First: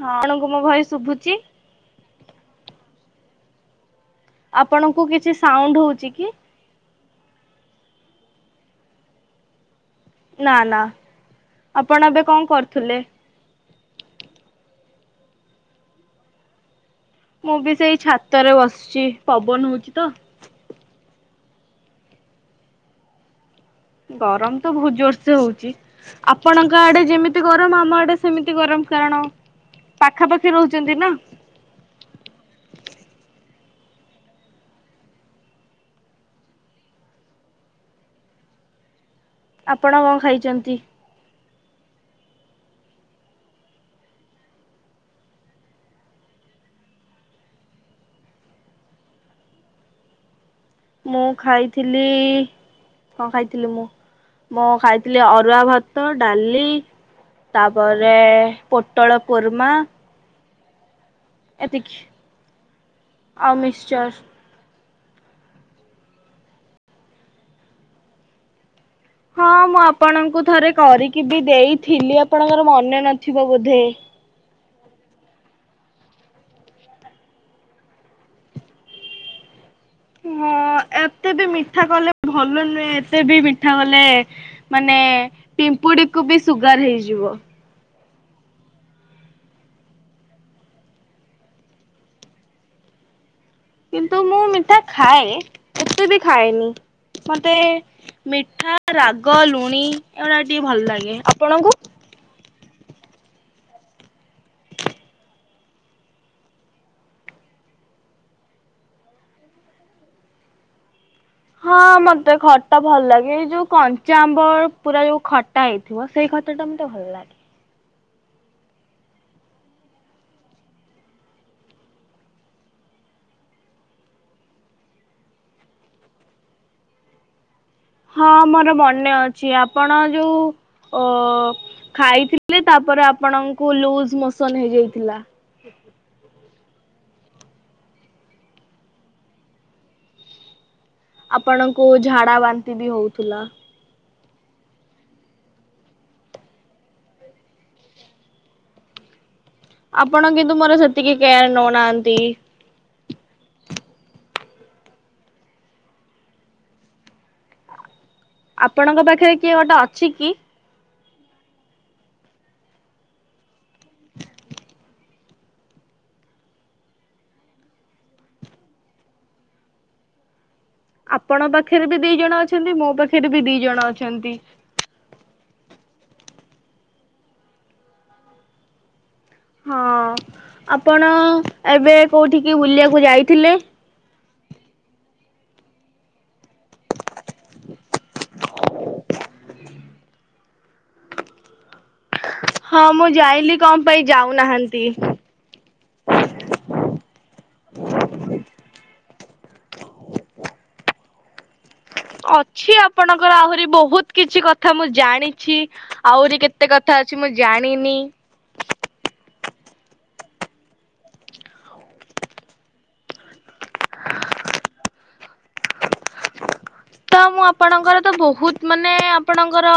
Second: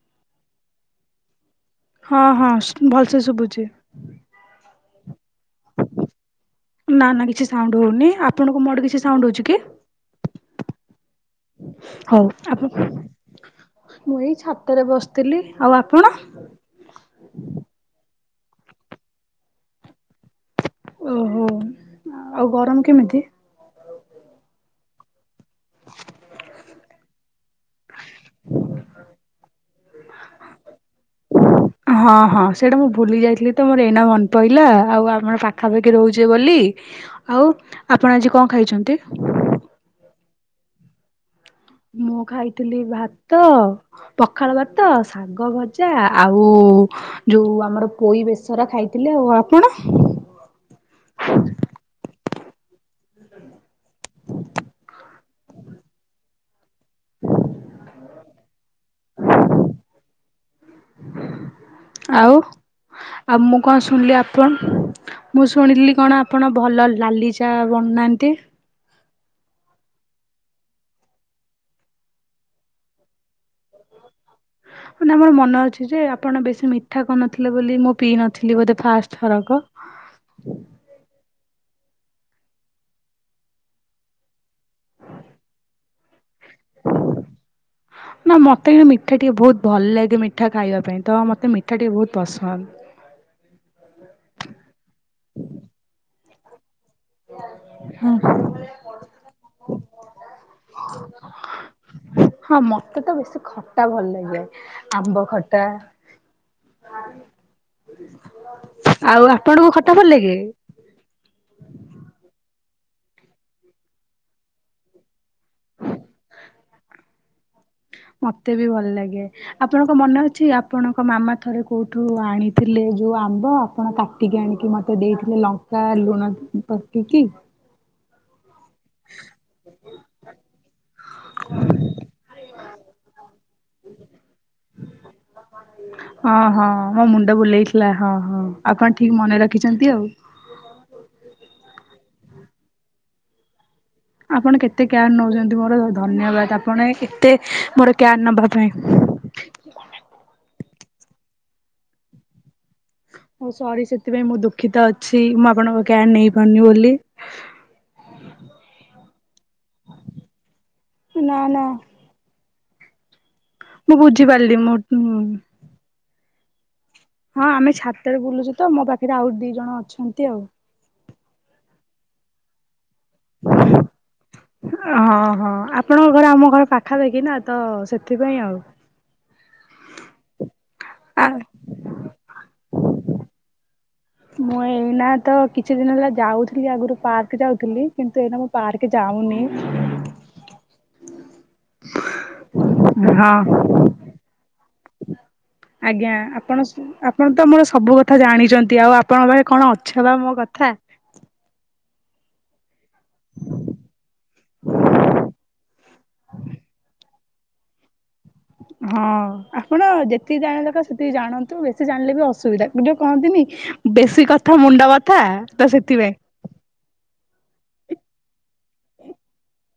ହଁ ଆପଣଙ୍କୁ ମୋ ଭଏସ ଶୁଭୁଚି? ହଁ ହଁ ଶୁଭିଲା। ଶୁଭୁଛି। ଛି କି। ନା ନା କିଛି ସାଉଣ୍ଡ ହଉନି ଆପଣଙ୍କୁ ମୋର କିଛି ସାଉଣ୍ଡ ହଉଛି କି? ନା ନା ଆପଣ ଏବେ ହଉ କଣ ଆପଣ କରୁଥିଲେ? ଥିଲି ଆଉ ଆପଣ। ମୁଁ ବି ସେଇ ଛାତରେ ବସିଛି ପବନ ହଉଛି ତ। ଓହୋ ଆଉ ଗରମ କେମିତି? ଗରମ ତ ବହୁତ ଜୋର ସେ ହଉଛି ଆପଣଙ୍କ ଆଡେ ଯେମିତି ଗରମ ଆମ ଆଡେ ସେମିତି ଗରମ କାରଣ ପାଖା ପାଖି ରହୁଛନ୍ତି ନା। ତମର ଏଇନା ମନେ ପଇଲା ଆଉ ଆମର ପାଖାପାଖି ରହୁଛେ ବୋଲି ଆଉ ଆପଣ ଆଜି କଣ ଖାଇଛନ୍ତି? ଆପଣ କଣ ଖାଇଛନ୍ତି? ମୁଁ ଖାଇଥିଲି ଭାତ ପଖାଳ ଭାତ ଶାଗ ଭଜା ଆଉ ଯୋଉ ଆମର ପୋଇ ବେସର ଖାଇଥିଲି ଆଉ ଆପଣ। ମୁଁ ଖାଇଥିଲି କଣ ଖାଇଥିଲି ମୁଁ? ମୁଁ ଖାଇଥିଲି ଅରୁଆ ଭାତ ଡାଲି। ଏଇ ତାପରେ ପୋଟଳ କୋର୍ମା। ଏତିକି ଆଉ ଆଉ ମୁଁ କଣ ଶୁଣିଲି ଆପଣ ମୁଁ ଶୁଣିଲି କଣ ଆପଣ ଭଲ ନାଲି ଚା ବନାନ୍ତି? ହଁ ମୁଁ ଆପଣଙ୍କୁ ଥରେ କରିକି ବି ଦେଇଥିଲି ଆପଣଙ୍କର ମନେ ନଥିବ ବୋଧେ। ହଁ ମାନେ ଆମର ମନେ ଅଛି। ଯେ ଆପଣ ବେଶୀ ମିଠା କରିନଥିଲେ ବୋଲି ମୁଁ ପିଇ ନଥିଲି ବୋଧେ ଫାଷ୍ଟ ଥରକ। ହଁ ଏତେ ବି ମି ଠା କଲେ ଭଲ ନୁହେଁ ଏତେ ବି ମିଠା କଲେ। ମାନେ ପିମ୍ପୁଡି କୁ ବି ସୁଗର ହେଇଯିବ। ନା ମତେ ମିଠା ଟିକେ ବହୁତ ଭଲ ଲାଗେ ମିଠା ଖାଇବା ପାଇଁ ତ ମତେ ମିଠା ଟିକେ ବହୁତ ପସନ୍ଦ। କିନ୍ତୁ ମୁଁ ମିଠା ଖାଏ ଏତେ ବି ଖାଏନି। ମତେ ହଁ। ମିଠା ରାଗ ଲୁଣି ଏଗୁଡା ଟିକେ ଭଲ ଲାଗେ ଆପଣଙ୍କୁ। ହଁ ମତେ ତ ବେଶୀ ଖଟା ଭଲ ଲାଗେ ଆମ୍ବ ଖଟା ଆଉ ଆପଣଙ୍କୁ ଖଟା ଭଲ ଲାଗେ? ହଁ ମତେ ଖଟା ଭଲ ଲାଗେ ଏଇ ଯୋଉ କଞ୍ଚା ଆମ୍ବର ପୁରା ଯୋଉ ଖଟା ହେଇଥିବ ସେଇ ଖଟା ଟା ମତେ ଭଲ ଲାଗେ। ମତେ ବି ଭଲ ଲାଗେ ଆପଣଙ୍କ ମନେ ଅଛି ଆପଣଙ୍କ ମାମା ଥରେ କୋଉଠୁ ଆଣିଥିଲେ ଯୋଉ ଆମ୍ବ ଆପଣ କାଟିକି ଆଣିକି ମତେ ଦେଇଥିଲେ ଲଙ୍କା ଲୁଣ ପକେଇକି। ହଁ ମୋର ମନେ ଅଛି ଆପଣ ଯୋଉ ଅ ଖାଇଥିଲେ ତାପରେ ଆପଣଙ୍କୁ ଲୁଜ ମୋସନ ହେଇଯାଇଥିଲା। ହଁ ହଁ ମୋ ମୁଣ୍ଡ ବୁଲେଇଥିଲା ହଁ ହଁ ଆପଣ ଠିକ ମନେ ରଖିଛନ୍ତି ଆଉ। ଆପଣଙ୍କୁ ଝାଡା ବାନ୍ତି ବି ହଉଥିଲା। ଆପଣ କେତେ କେୟାର ନଉଛନ୍ତି ମୋର ଧନ୍ୟବାଦ ଆପଣ କେତେ ମୋର କେୟାର ନବା ପାଇଁ। ଆପଣ କିନ୍ତୁ ମୋର ସେତିକି। କେୟାର ନଉନାହାନ୍ତି। ହଁ ସରି ସେଥିପାଇଁ ମୁଁ ଦୁଃଖିତ ଅଛି ମୁଁ ଆପଣଙ୍କ କେୟାର ନେଇ ପାରୁନି ବୋଲି। ଆପଣଙ୍କ ପାଖରେ କିଏ ଗୋଟେ ଅଛି କି? ନା ନା, ମୁଁ ବୁଝି ପାରିଲି ମୁଁ, ହଁ ଆମେ ଛାତରେ ବୁଲୁଛୁ ତ ମୋ ପାଖରେ ଆଉ ଦି ଜଣ ଅଛନ୍ତି ଆଉ। ଆପଣ ପାଖରେ ବି ଦି ଜଣ ଅଛନ୍ତି ମୋ ପାଖେ ସେ ଏବେବି ଦି ଜଣ ଅଛନ୍ତି। ହଁ ହଁ ଆପଣଙ୍କ ଘର ଆମ ଘର ପାଖା ପାଖୀ ନା, ତ ସେଥିପାଇଁ ଆଉ। ହଁ, ଆପଣ ଆ ଏବେ କୋଉଠିକି ବୁଲିବାକୁ ଯାଇଥିଲେ? ମୁଁ ଏଇନା ତ କିଛି ଦିନ ହେଲା ଯାଉଥିଲି ଆଗରୁ ପାର୍କ ଯାଉଥିଲି କିନ୍ତୁ ଏଇନା ମୁଁ ପାର୍କ ଯାଉନି। ହଁ, ମୁଁ ଯାଇଲି କଣ ପାଇଁ ଯାଉନାହାନ୍ତି। [unintelligible] ଆଜ୍ଞା ଆପଣ ଆପଣ ତ ମୋର ସବୁ କଥା ଜାଣିଛନ୍ତି ଆଉ ଆପଣଙ୍କ ପାଖରେ କଣ ଅଛ ବା ମୋ କଥା। ଅଛି ଆ ଆପଣଙ୍କର ଆହୁରି ବହୁତ କିଛି କଥା ମୁଁ ଜାଣିଛି ଆହୁରି କେତେ କଥା କିଛି ମୁଁ ଜାଣିନି। ହଁ ଆପଣ ଯେତିକି ଜାଣିବା କଥା ସେତିକି ଜାଣନ୍ତୁ ବେଶୀ ଜାଣିଲେ ବି ଅସୁବିଧା ଯୋଉ କହନ୍ତିନି ବେଶୀ କଥା ମୁଣ୍ଡ ବଥା ତ ସେଥିପାଇଁ। ତ ମୁଁ ଆପଣଙ୍କର ତ ବହୁତ ମାନେ ଆପଣଙ୍କର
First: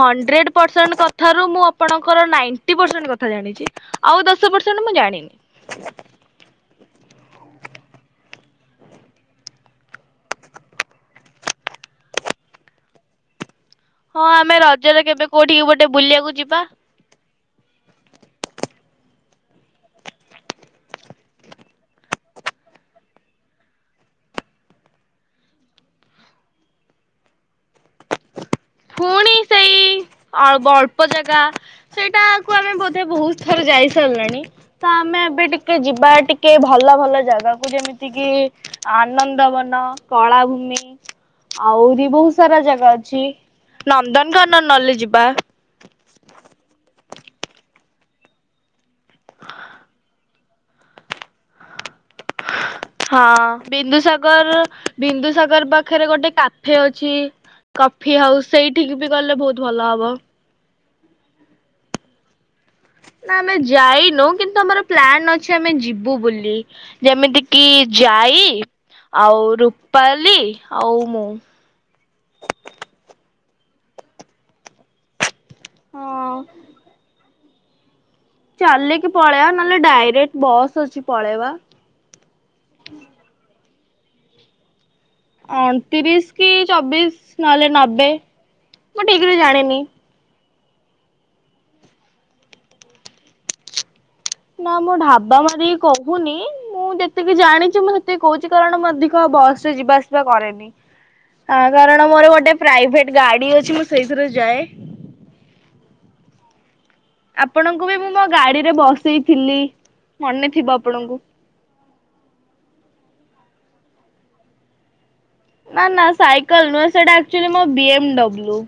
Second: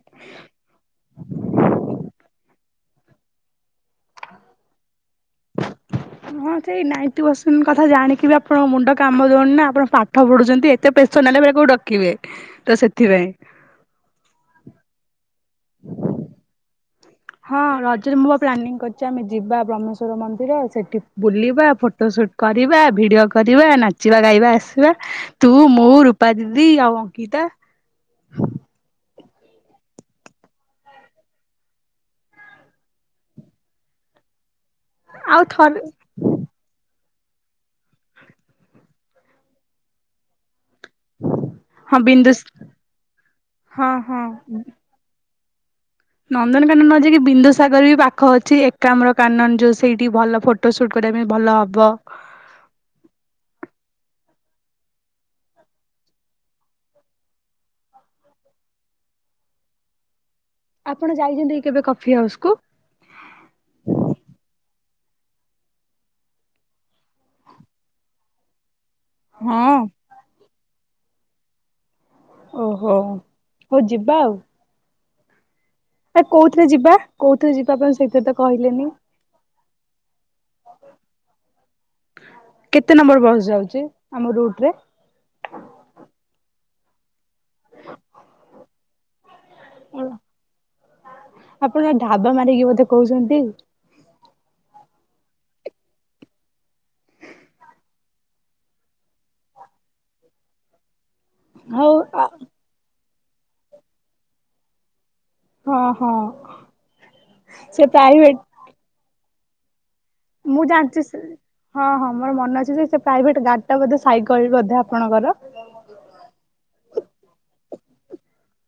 ହଣ୍ଡ୍ରେଡ ପରସେଣ୍ଟ କଥାରୁ ମୁଁ ଆପଣଙ୍କର ନାଇ ଦିପର୍ସେଣ୍ଟ କଥା ଜାଣିଛି ଆଉ ଦଶ ପର୍ସେଣ୍ଟ ମୁଁ ଜାଣିି ହଁ ସେଇ ନାଇଣ୍ଟି ପର୍ସେଣ୍ଟ୍ କଥା ଜାଣିକି ବି ଆପଣଙ୍କ ମୁଣ୍ଡ କାମ ଦଉନ ନା ଆପଣ ପାଠ ପଢୁଛନ୍ତି ଏତେ ପ୍ରେସର ନେଲେ କୋଉଠି ରଖିବେ ତ ସେଥିପାଇଁ। ହଁ ଆମେ ରଜରେ କେବେ କୋଉଠିକି ଗୋଟେ ବୁଲିବାକୁ ଯିବା। ହଁ ରଜରେ ମୁଁ ପା ପ୍ଲାନିଂ କରିଛି ଆମେ ଯିବା ବ୍ରହ୍ମେଶ୍ଵର ମନ୍ଦିର ସେଠି ବୁଲିବା, ଫଟୋ ସୁଟ କରିବା, ଭିଡିଓ କରିବା, ନାଚିବା ଗାଇବା, ଆସିବା ତୁ ମୁଁ, ରୂପା ଦିଦି ଆଉ ଅଙ୍କିତା। ପୁଣି ସେଇ ଅଳ୍ପ ଅଳ୍ପ ଜାଗା ସେଇଟାକୁ ଆମେ ବୋଧେ ବହୁତ ଥର ଯାଇ ସାରିଲାଣି। ତ ଆମେ ଆଉ ଏବେ ଟିକେ ଥରେ ଯିବା ଟିକେ ଭଲ ଭଲ ଜାଗାକୁ ଯେମିତି କିି ଆନନ୍ଦବନ, କଳାଭୂମି। ହଁ ଆହୁରି ବିନ୍ଦୁ ବହୁତ ସାରା ଜାଗା ଅଛି। ହଁ ହଁ ନନ୍ଦନକାନନ୍ ନହଲେ ଯିବା। ଆ। ନନ୍ଦନକାନନ ନ ଯାଇକି ବିନ୍ଦୁସାଗର ବି ପାଖ ଅଛି ଏକାମ୍ରକାନନ ଯୋଉ ସେଇଠି ଭଲ ଫଟୋ ସୁଟ କରିବା ପାଇଁ ଭଲ ହବ। ହଁ ବିନ୍ଦୁସାଗର ବିନ୍ଦୁସାଗର ପାଖରେ ଗୋଟେ କାଫେ ଅଛି କଫି ହାଉସ ସେଇଠିକି ବି ଗଲେ ବହୁତ ଭଲ ହବ। ଆପଣ ଯାଇଛନ୍ତି କି କେବେ କଫି ହାଉସ୍ କୁ? ନା ଆମେ ଯାଇନୁ କିନ୍ତୁ ଆମର ପ୍ଲାନ ଅଛି ଆମେ ଯିବୁ ବୋଲି ଯେମିତି କିି ଯାଇ ଆଉ ହଁ ରୁପାଲି ହଉ ମୁଁ। ଓହୋ ହଉ ଯିବା ଆଉ। ଆ ହଁ କୋଉଥିରେ ଯିବା। କୋଉଥିରେ ଯିବା ପାଇଁ ସେ ଚାଲିକି ପଳଆ ନହେଲେ ଡାଇରେକ୍ଟ ବସ୍ ଅଛି ପଳେଇବା। କେତେ ନମ୍ବର ବସ୍ ଯାଉଛି ଆମ ରୁଟରେ। ଅଣତିରିଶ କି ଚବିଶ ନହେଲେ ନବେ ମୁଁ ଟିକ ଜାଣ ନିି ଆପଣ ଢାବା ମାରିକି ବୋଧେ କହୁଛନ୍ତି? ନା ମୁଁ ଢାବା ମାରିକି କହୁନି ମୁଁ ଯେତିକି ଜାଣିଛି ମୁଁ ସେତିକି କହୁଛି। କାରଣ ମୁଁ ଅଧିକ ଆଉ ବସ ରେ ଯିବା ଆସିବା କରେନି। ହଉ କାରଣ ମୋର ଗୋଟେ ପ୍ରାଇଭେଟ ଗାଡି ଅଛି ମୁଁ ସେଇଥିରେ ଯାଏ। ହଁ ହଁ। ସେ ଆପଣଙ୍କୁ ବି ମୁଁ ମୋ ପ୍ରାଇଭେଟ ଗାଡିରେ ବସେଇ ଥିଲି। ମୁଁ ଜାଣିଛି ହଁ ହଁ ମୋର ମନ ଅଛି ଯେ ସେ ପ୍ରାଇଭେଟ୍ ଗାଡି ଟା ବୋଧେ ସାଇକଲ ବୋଧେ ଆପଣଙ୍କର ନା ନା ସାଇକେଲ ନୁହଁ ସେଇଟ ଆଚ୍ୟୁଲି ବିଏମଡବ୍ଲୁ।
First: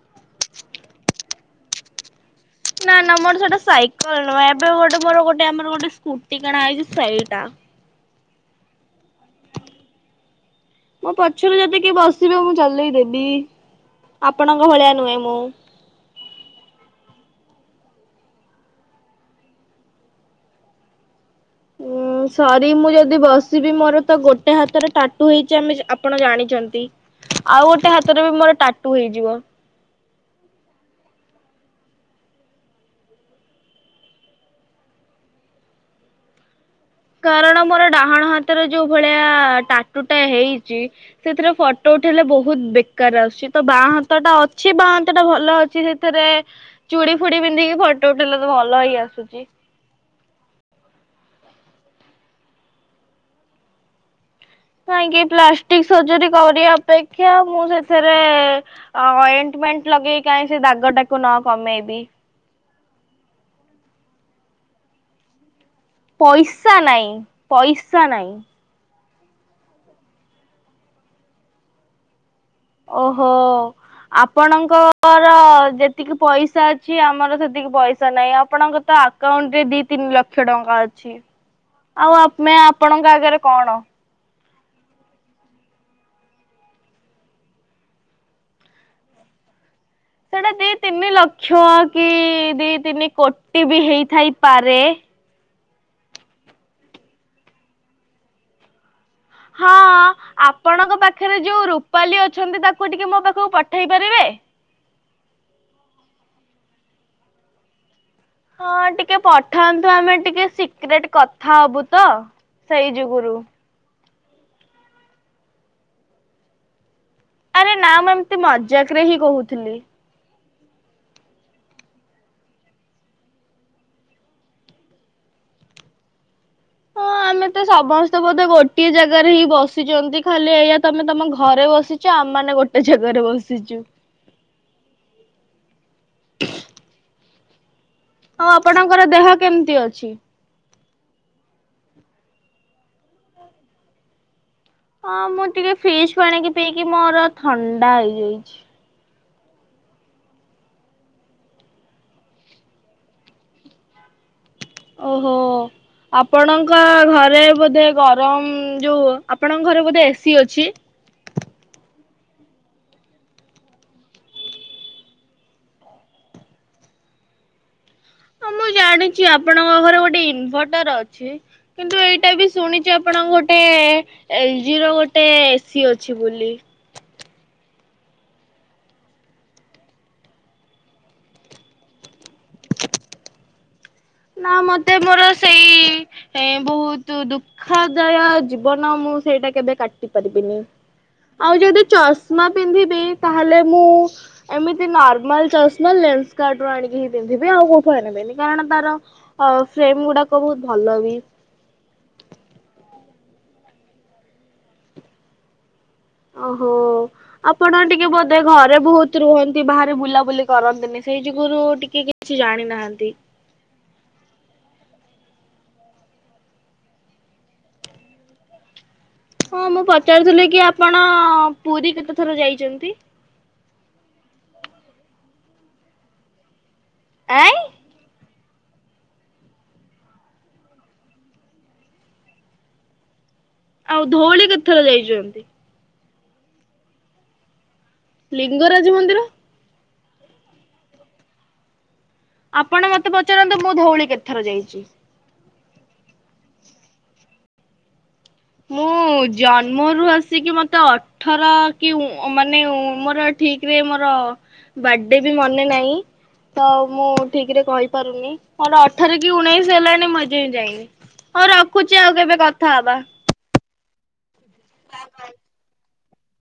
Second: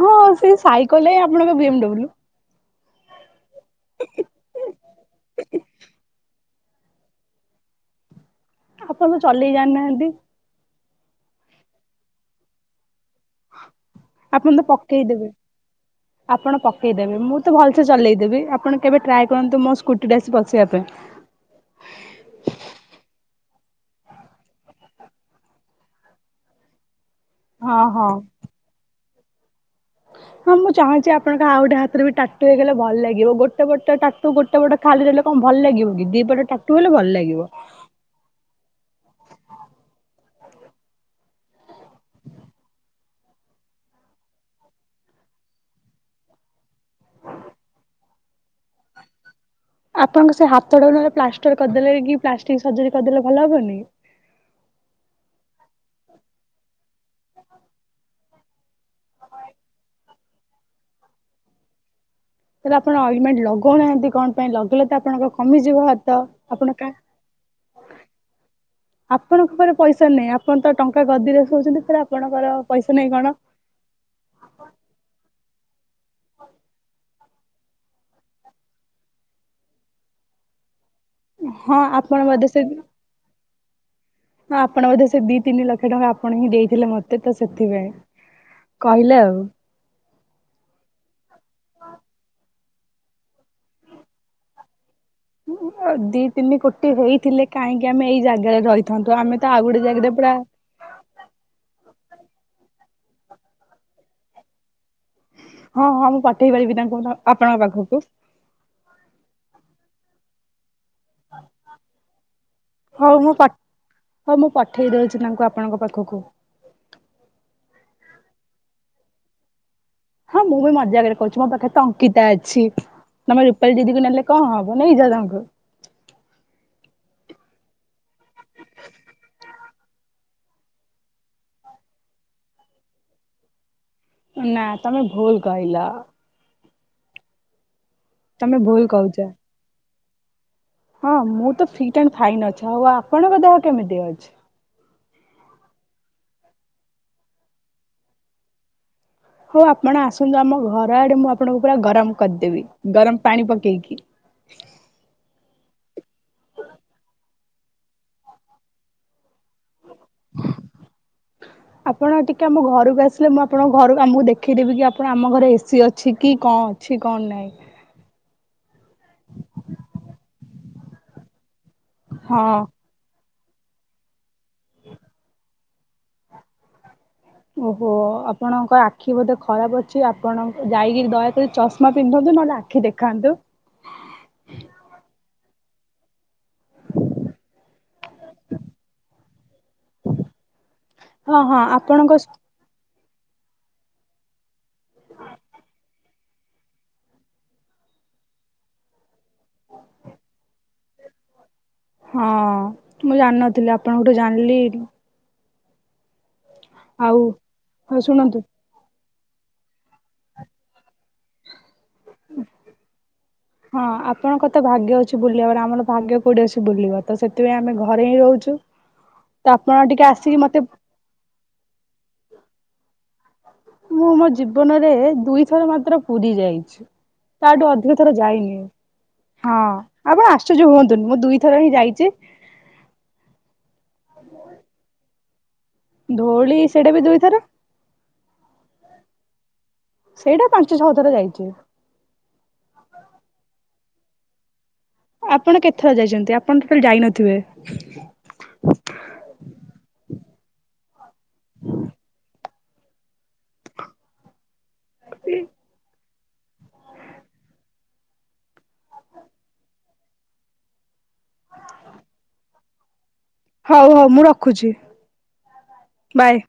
ହଁ ସେ ସାଇକେଲ ହଁ ଆପଣଙ୍କ ବିଏମଡ଼ବ୍ଲୁ। ନା ନା ମୋର ସେଟା ସାଇକେଲ ନୁହେଁ ଏବେ ଗୋଟେ ଆମର ଗୋଟେ ଆମର ଗୋଟେ ସ୍କୁଟି କିଣା ହେଇଛି ସେଇଟା। ଆପଣ ତ ଚଲେଇ ଜାଣିନାହାନ୍ତି। ମୋ ପଛରେ ଯଦି କିଏ ବସିବେ ମୁଁ ଚଲେଇ ଦେବି। ଆପଣ ତ ଆପଣଙ୍କ ଭଳିଆ ନୁହେଁ ପକେଇଦେବେ ମୁଁ। ଆପଣ ପକେଇଦେବେ ମୁଁ ତ ଭଲସ ଚଲେଇ ଦେବି ଆପଣ କେବେ ଟ୍ରାଏ କରନ୍ତୁ ମୋ ସ୍କୁଟି ରେ ଆସି ବସିବା ପାଇଁ। ଉଁ ସରି ମୁଁ ଯଦି ବସିବି ମୋର ତ ଗୋଟେ ହାତରେ ଟାଟୁ ହେଇଛି ଆମେ ଆପଣ ଜାଣିଛନ୍ତି। ଆଉ ହଁ ଗୋଟେ ହଁ ହାତରେ ବି ମୋର ଟାଟୁ ହେଇ ଯିବ। ହଁ ମୁଁ ଚାହୁଁଛି ଆପଣଙ୍କ ଆଉ ଗୋଟେ ହାତରେ ବି ଟାଟୁ ହେଇଗଲେ ଭଲ ଲାଗିବ ଗୋଟେ ପଟ ଟାଟୁ ଗୋଟେ ପଟ ଖାଲି ରହିଲେ କଣ ଭଲ ଲାଗିବ କି ଦି ପଟ ଟାଟୁ ହେଲେ ଭଲ ଲାଗିବ। କାରଣ ମୋର ଡାହାଣ ହାତର ଯୋଉ ଭଳିଆ ଟାଟୁଟା ହେଇଛି ସେଥିରେ ଫଟୋ ଉଠେଇଲେ ବହୁତ ବେକାର ଆସୁଛି ତ ବାଁ ହାତ ଟା ଅଛି ବାଁ ହାତ ଟା ଭଲ ଅଛି ସେଥିରେ ଚୁଡି ଫୁଡି ପିନ୍ଧିକି ଫଟୋ ଉଠେଇଲେ ତ ଭଲ ହେଇ ଆସୁଛି। ଆପଣଙ୍କ ସେ ହାତଟାଲେ ପ୍ଲାଷ୍ଟର କରିଦେଲେ କି ପ୍ଲାଷ୍ଟିକି ସର୍ଜରୀ କରିଦେଲେ ଭଲ ହବନି? କାଇହିଁକି ପ୍ଲାଷ୍ଟିକ ସର୍ଜରୀ କରିବା ଅପେକ୍ଷା ମୁଁ ସେଥିରେ ଅଏଣ୍ଟମେଣ୍ଟ ଲଗେଇକି କାହିଁ ସେ ଦାଗଟାକୁ ନ କମେଇବି। ତାହଲେ ଆପଣ ଅଗମେଣ୍ଟ ଲଗଉନାହାନ୍ତି କଣ ପାଇଁ ଲଗେଇଲେ ତ ଆପଣଙ୍କ କମି ପଇସା ନାଇଁ ପଇସା ନାଇଁ। ଆପଣଙ୍କ ଉପରେ ପଇସା ନାହିଁ ଆପଣ ତ ଟଙ୍କା ଗଦିରେ ଶୋଉଛନ୍ତିରେ ଆପଣ ଓହୋ ଆପଣଙ୍କର ଯେତିକି ପଇସା ଅଛି। ଆମର ସେତିକି ପଇସା ନାହିଁ, ଆପଣଙ୍କ ତ ଆକାଉଣ୍ଟ ରେ ଦି ତିନି ଲକ୍ଷ ଟଙ୍କା ଅଛି। ହଁ ଆପଣ ଆଉ ଆମେ ଆପଣଙ୍କ ଆଗରେ କଣ? ହ ଆପଣ ବୋଧ ସେ ଦି ତିନି ଲକ୍ଷ ଟଙ୍କା ଆପଣ ହିଁ ଦେଇଥିଲେ ମତେ ତ ସେଥିପାଇଁ [inaudible] କହିଲେ ଆଉ। ସେଇଟା ଦି ତିନି ଲକ୍ଷ କି ଦି ତିନି କୋଟି ବି ହେଇଥାଇପାରେ। ଦି ତିନି କୋଟି ହେଇଥିଲେ, କାହିଁକି ଆମେ ଏଇ ଜାଗାରେ ରହି ହଁ ଆପଣଙ୍କ ପାଖରେ ଯୋଉ ରୂପାଲି ଅ ଅଛନ୍ତି, ତାକୁ ଟିକେ ମୋ ପାଖକୁ ପଠେଇ ପାରିବେ? ହଁ ହଁ ମୁଁ ପଠେଇ ପାରିବି ତାଙ୍କୁ ଆପଣଙ୍କ ପାଖକୁ। ହଁ ଟିକେ ପଠାନ୍ତୁ, ଆମେ ଟିକେ ସିକ୍ରେଟ୍ କଥା ହବୁ ତ ସେଇ ଯୁଗୁରୁ। ହଁ ମୁଁ ପଠେଇ ଦଉଚି, ତାଙ୍କୁ ଆପଣଙ୍କ ପାଖକୁ। ଆରେ ନା ମୁଁ ଏମତି ମଜାକ୍ ରେ ହିଁ କହୁଥିଲି। ହଁ ମୁଁ ବି ମଜା ଆଗରେ କହୁଚି, ମୋ ପାଖରେ ତ ଅଙ୍କିତା ଅଛି। ତମେ ରୂପାଲୀ ଦିଦିକୁ ନେଲେ କଣ ହବ ନେଇଯାଅ ତାଙ୍କୁ। ହଁ ଆମେ ତ ସମସ୍ତେ ବୋଧେ ଗୋଟିେ ଜାଗାରେ ହିଁ ବସିଚନ୍ତି, ଖାଲି ଏଇଆ ତମେ ତମ ଘରେ ବସିଚ ଆମ ମାନ ଗୋଟେ ଜାଗାରେ ବସିଚୁ। ନା ତମେ ଭୁଲ୍ କହିଲ। ଆଉ ତମେ ଭୁଲ ଆପଣଙ୍କର କହୁଛ ଦେହ କେମିତି ଅଛି? ହଁ ମୁଁ ତ ଫିଟ୍ ଆଣ୍ଡ ଫାଇନ୍ ଅଛି, ଆଉ ଆପଣଙ୍କ ଦେହ କେମିତି ଅଛି? ହଁ ମୁଁ ଟିକେ ଫ୍ରିଜ ପାଣିକି ପିଇକି ମୋର ଥଣ୍ଡା ହେଇଯାଇଚି। ହୋଉ ଆପଣ ଆସନ୍ତୁ, ଆମ ଘର ଆଡେ ମୁଁ ଆପଣଙ୍କୁ ପୁରା ଗରମ କରିଦେବି ଗରମ ପାଣି ପକେଇକି। ଓହୋ ଆପଣଙ୍କ ଘରେ ବୋଧେ ଗରମ, ଯୋଉ ଆପଣଙ୍କ ଘରେ ବୋଧେ ଏ ସି ଅଛି। [inaudible] ଆପଣ ଟିକେ ଆମ ଘରକୁ ଆସିଲେ। ମୁଁ ଆପଣଙ୍କୁ ଘରକୁ ଆଉ ମୁଁ ଦେଖେଇଦେବି କି ଆପଣ ଆମ ଘରେ ଏ ସି ଅଛି, କି କଣ ଅଛି କଣ ନାଇଁ। ହଁ ମୁଁ ଜାଣିଚି ଆପଣଙ୍କ ଘରେ ଗୋଟେ ଇନଭଟର ଅଛି। କିନ୍ତୁ ଏଇଟା ବି ହଁ ଶୁଣିଚି ଆପଣଙ୍କୋଟେ ଟେ ଏଲ ଜି ର ଗୋଟେ। ସି ଅଛି ବୋଲି। ଓହୋ ଆପଣଙ୍କ ଆଖି ବୋଧେ ଖରାପ ଅଛି ଆପଣଙ୍କ ଯାଇକି ଦୟାକରି ଚଷମା ପିନ୍ଧ ନ୍ତୁ ନହେଲେ ଆଖି ଦେଖାନ୍ତୁ। ନା ମତେ ମୋର ସେଇ ଏ ବହୁତ ଦୁଃଖଦାୟ ଜୀବନ ମୁଁ ସେଇଟା କେବେ କାଟି ପାରିବିନି। ହଁ ଆଉ ହଁ ଯଦି ଆପଣଙ୍କ ଚଷମା ପିନ୍ଧିବି ତାହେଲେ ମୁଁ ଏମିତି ନର୍ମାଲ ଚଷମା ଲେନ୍ସ କାର୍ଟ ରୁ ଆଣିକି ହିଁ ପିନ୍ଧିବି। ଆଉ କୋଉଠୁ ଆଣିବିନି କାରଣ ତାର ଆଉ ଫ୍ରେମ ଗୁଡାକ ବହୁତ ଭଲ ବି। ହଁ ମୁଁ ଜାଣିନଥିଲି ଆପଣଙ୍କଠୁ ଜାଣିଲି। ଓହୋ ଆଉ ଆପଣ ହଉ ଟିକେ ବୋଧେ ଶୁଣନ୍ତୁ ଘରେ ବହୁତ୍ ରୁହନ୍ତି ବାହାରେ ବୁଲାବୁଲି କରନ୍ତିନି। ସେଇ ଯୁଗୁରୁ ଟିକେ କିଛି ଜାଣିନାହାନ୍ତି। ହଁ ଆପଣଙ୍କ ତ ଭାଗ୍ୟ ଅଛି ବୁଲିବାର ଆମର ଭାଗ୍ୟ କୋଉଠି ଅଛି ବୁଲିବ ତ ସେଥିପାଇଁ ଆମେ ଘରେ ହିଁ ରହୁଛୁ। ତ ହଁ ଆପଣ ମୁଁ ଟିକେ ଆସିକି ପଚାରୁଥିଲି କି ମତେ ଆପଣ ପୁରୀ କେତେ ଥର ଯାଇଚନ୍ତି। ମୁଁ ମୋ ଜୀବନରେ ଦୁଇଥର ମାତ୍ର ପୁରୀ ଯାଇଛି। ଆଁ ତାଠୁ ଅଧିକ ଥର ଯାଇନି। ହଁ ଆପଣ ଆଶ୍ଚର୍ଯ୍ୟ ହୁଅନ୍ତୁନି। ମୁଁ ଦୁଇଥର ହିଁ ଯାଇଛି। ଆଉ ଧଉଳି କେତ ଥର ଯାଇଛନ୍ତି? ଧଉଳି ସେଟା ବି ଦୁଇଥର। ଲିଙ୍ଗରାଜ ମନ୍ଦିର। ସେଇଟା ପାଞ୍ଚ ଛଅ ଥର ଯାଇଛି। ଆପଣ ମତେ ପଚାରନ୍ତୁ ମୁଁ ଧଉଳି କେତେଥର ଯାଇଛି? ଆପଣ କେତେଥର ଯାଇଛନ୍ତି? ଆପଣ ଟୋଟାଲି ଯାଇନଥିବେ। ମୁଁ ଜନ୍ମରୁ ଆସିକି ମତେ ଅଠର କି ଉଁ ମାନେ ଉଁ ମୋର ଠିକ ରେ ମୋର ବାଡେ ବି ମନେ ନାହିଁ ତ ମୁଁ ଠିକ ରେ କହିପାରୁନି ମର ଅଠର କି ଉଣେଇଶି ହେଲାଣି ମୁଁ ଏଯାଏ ଯାଇନି। ହଉ ରଖୁଛି ଆଉ କେବେ କଥା ହବା। ହଉ ହଉ ମୁଁ ରଖୁ ଖୁଛି। ବାଏ।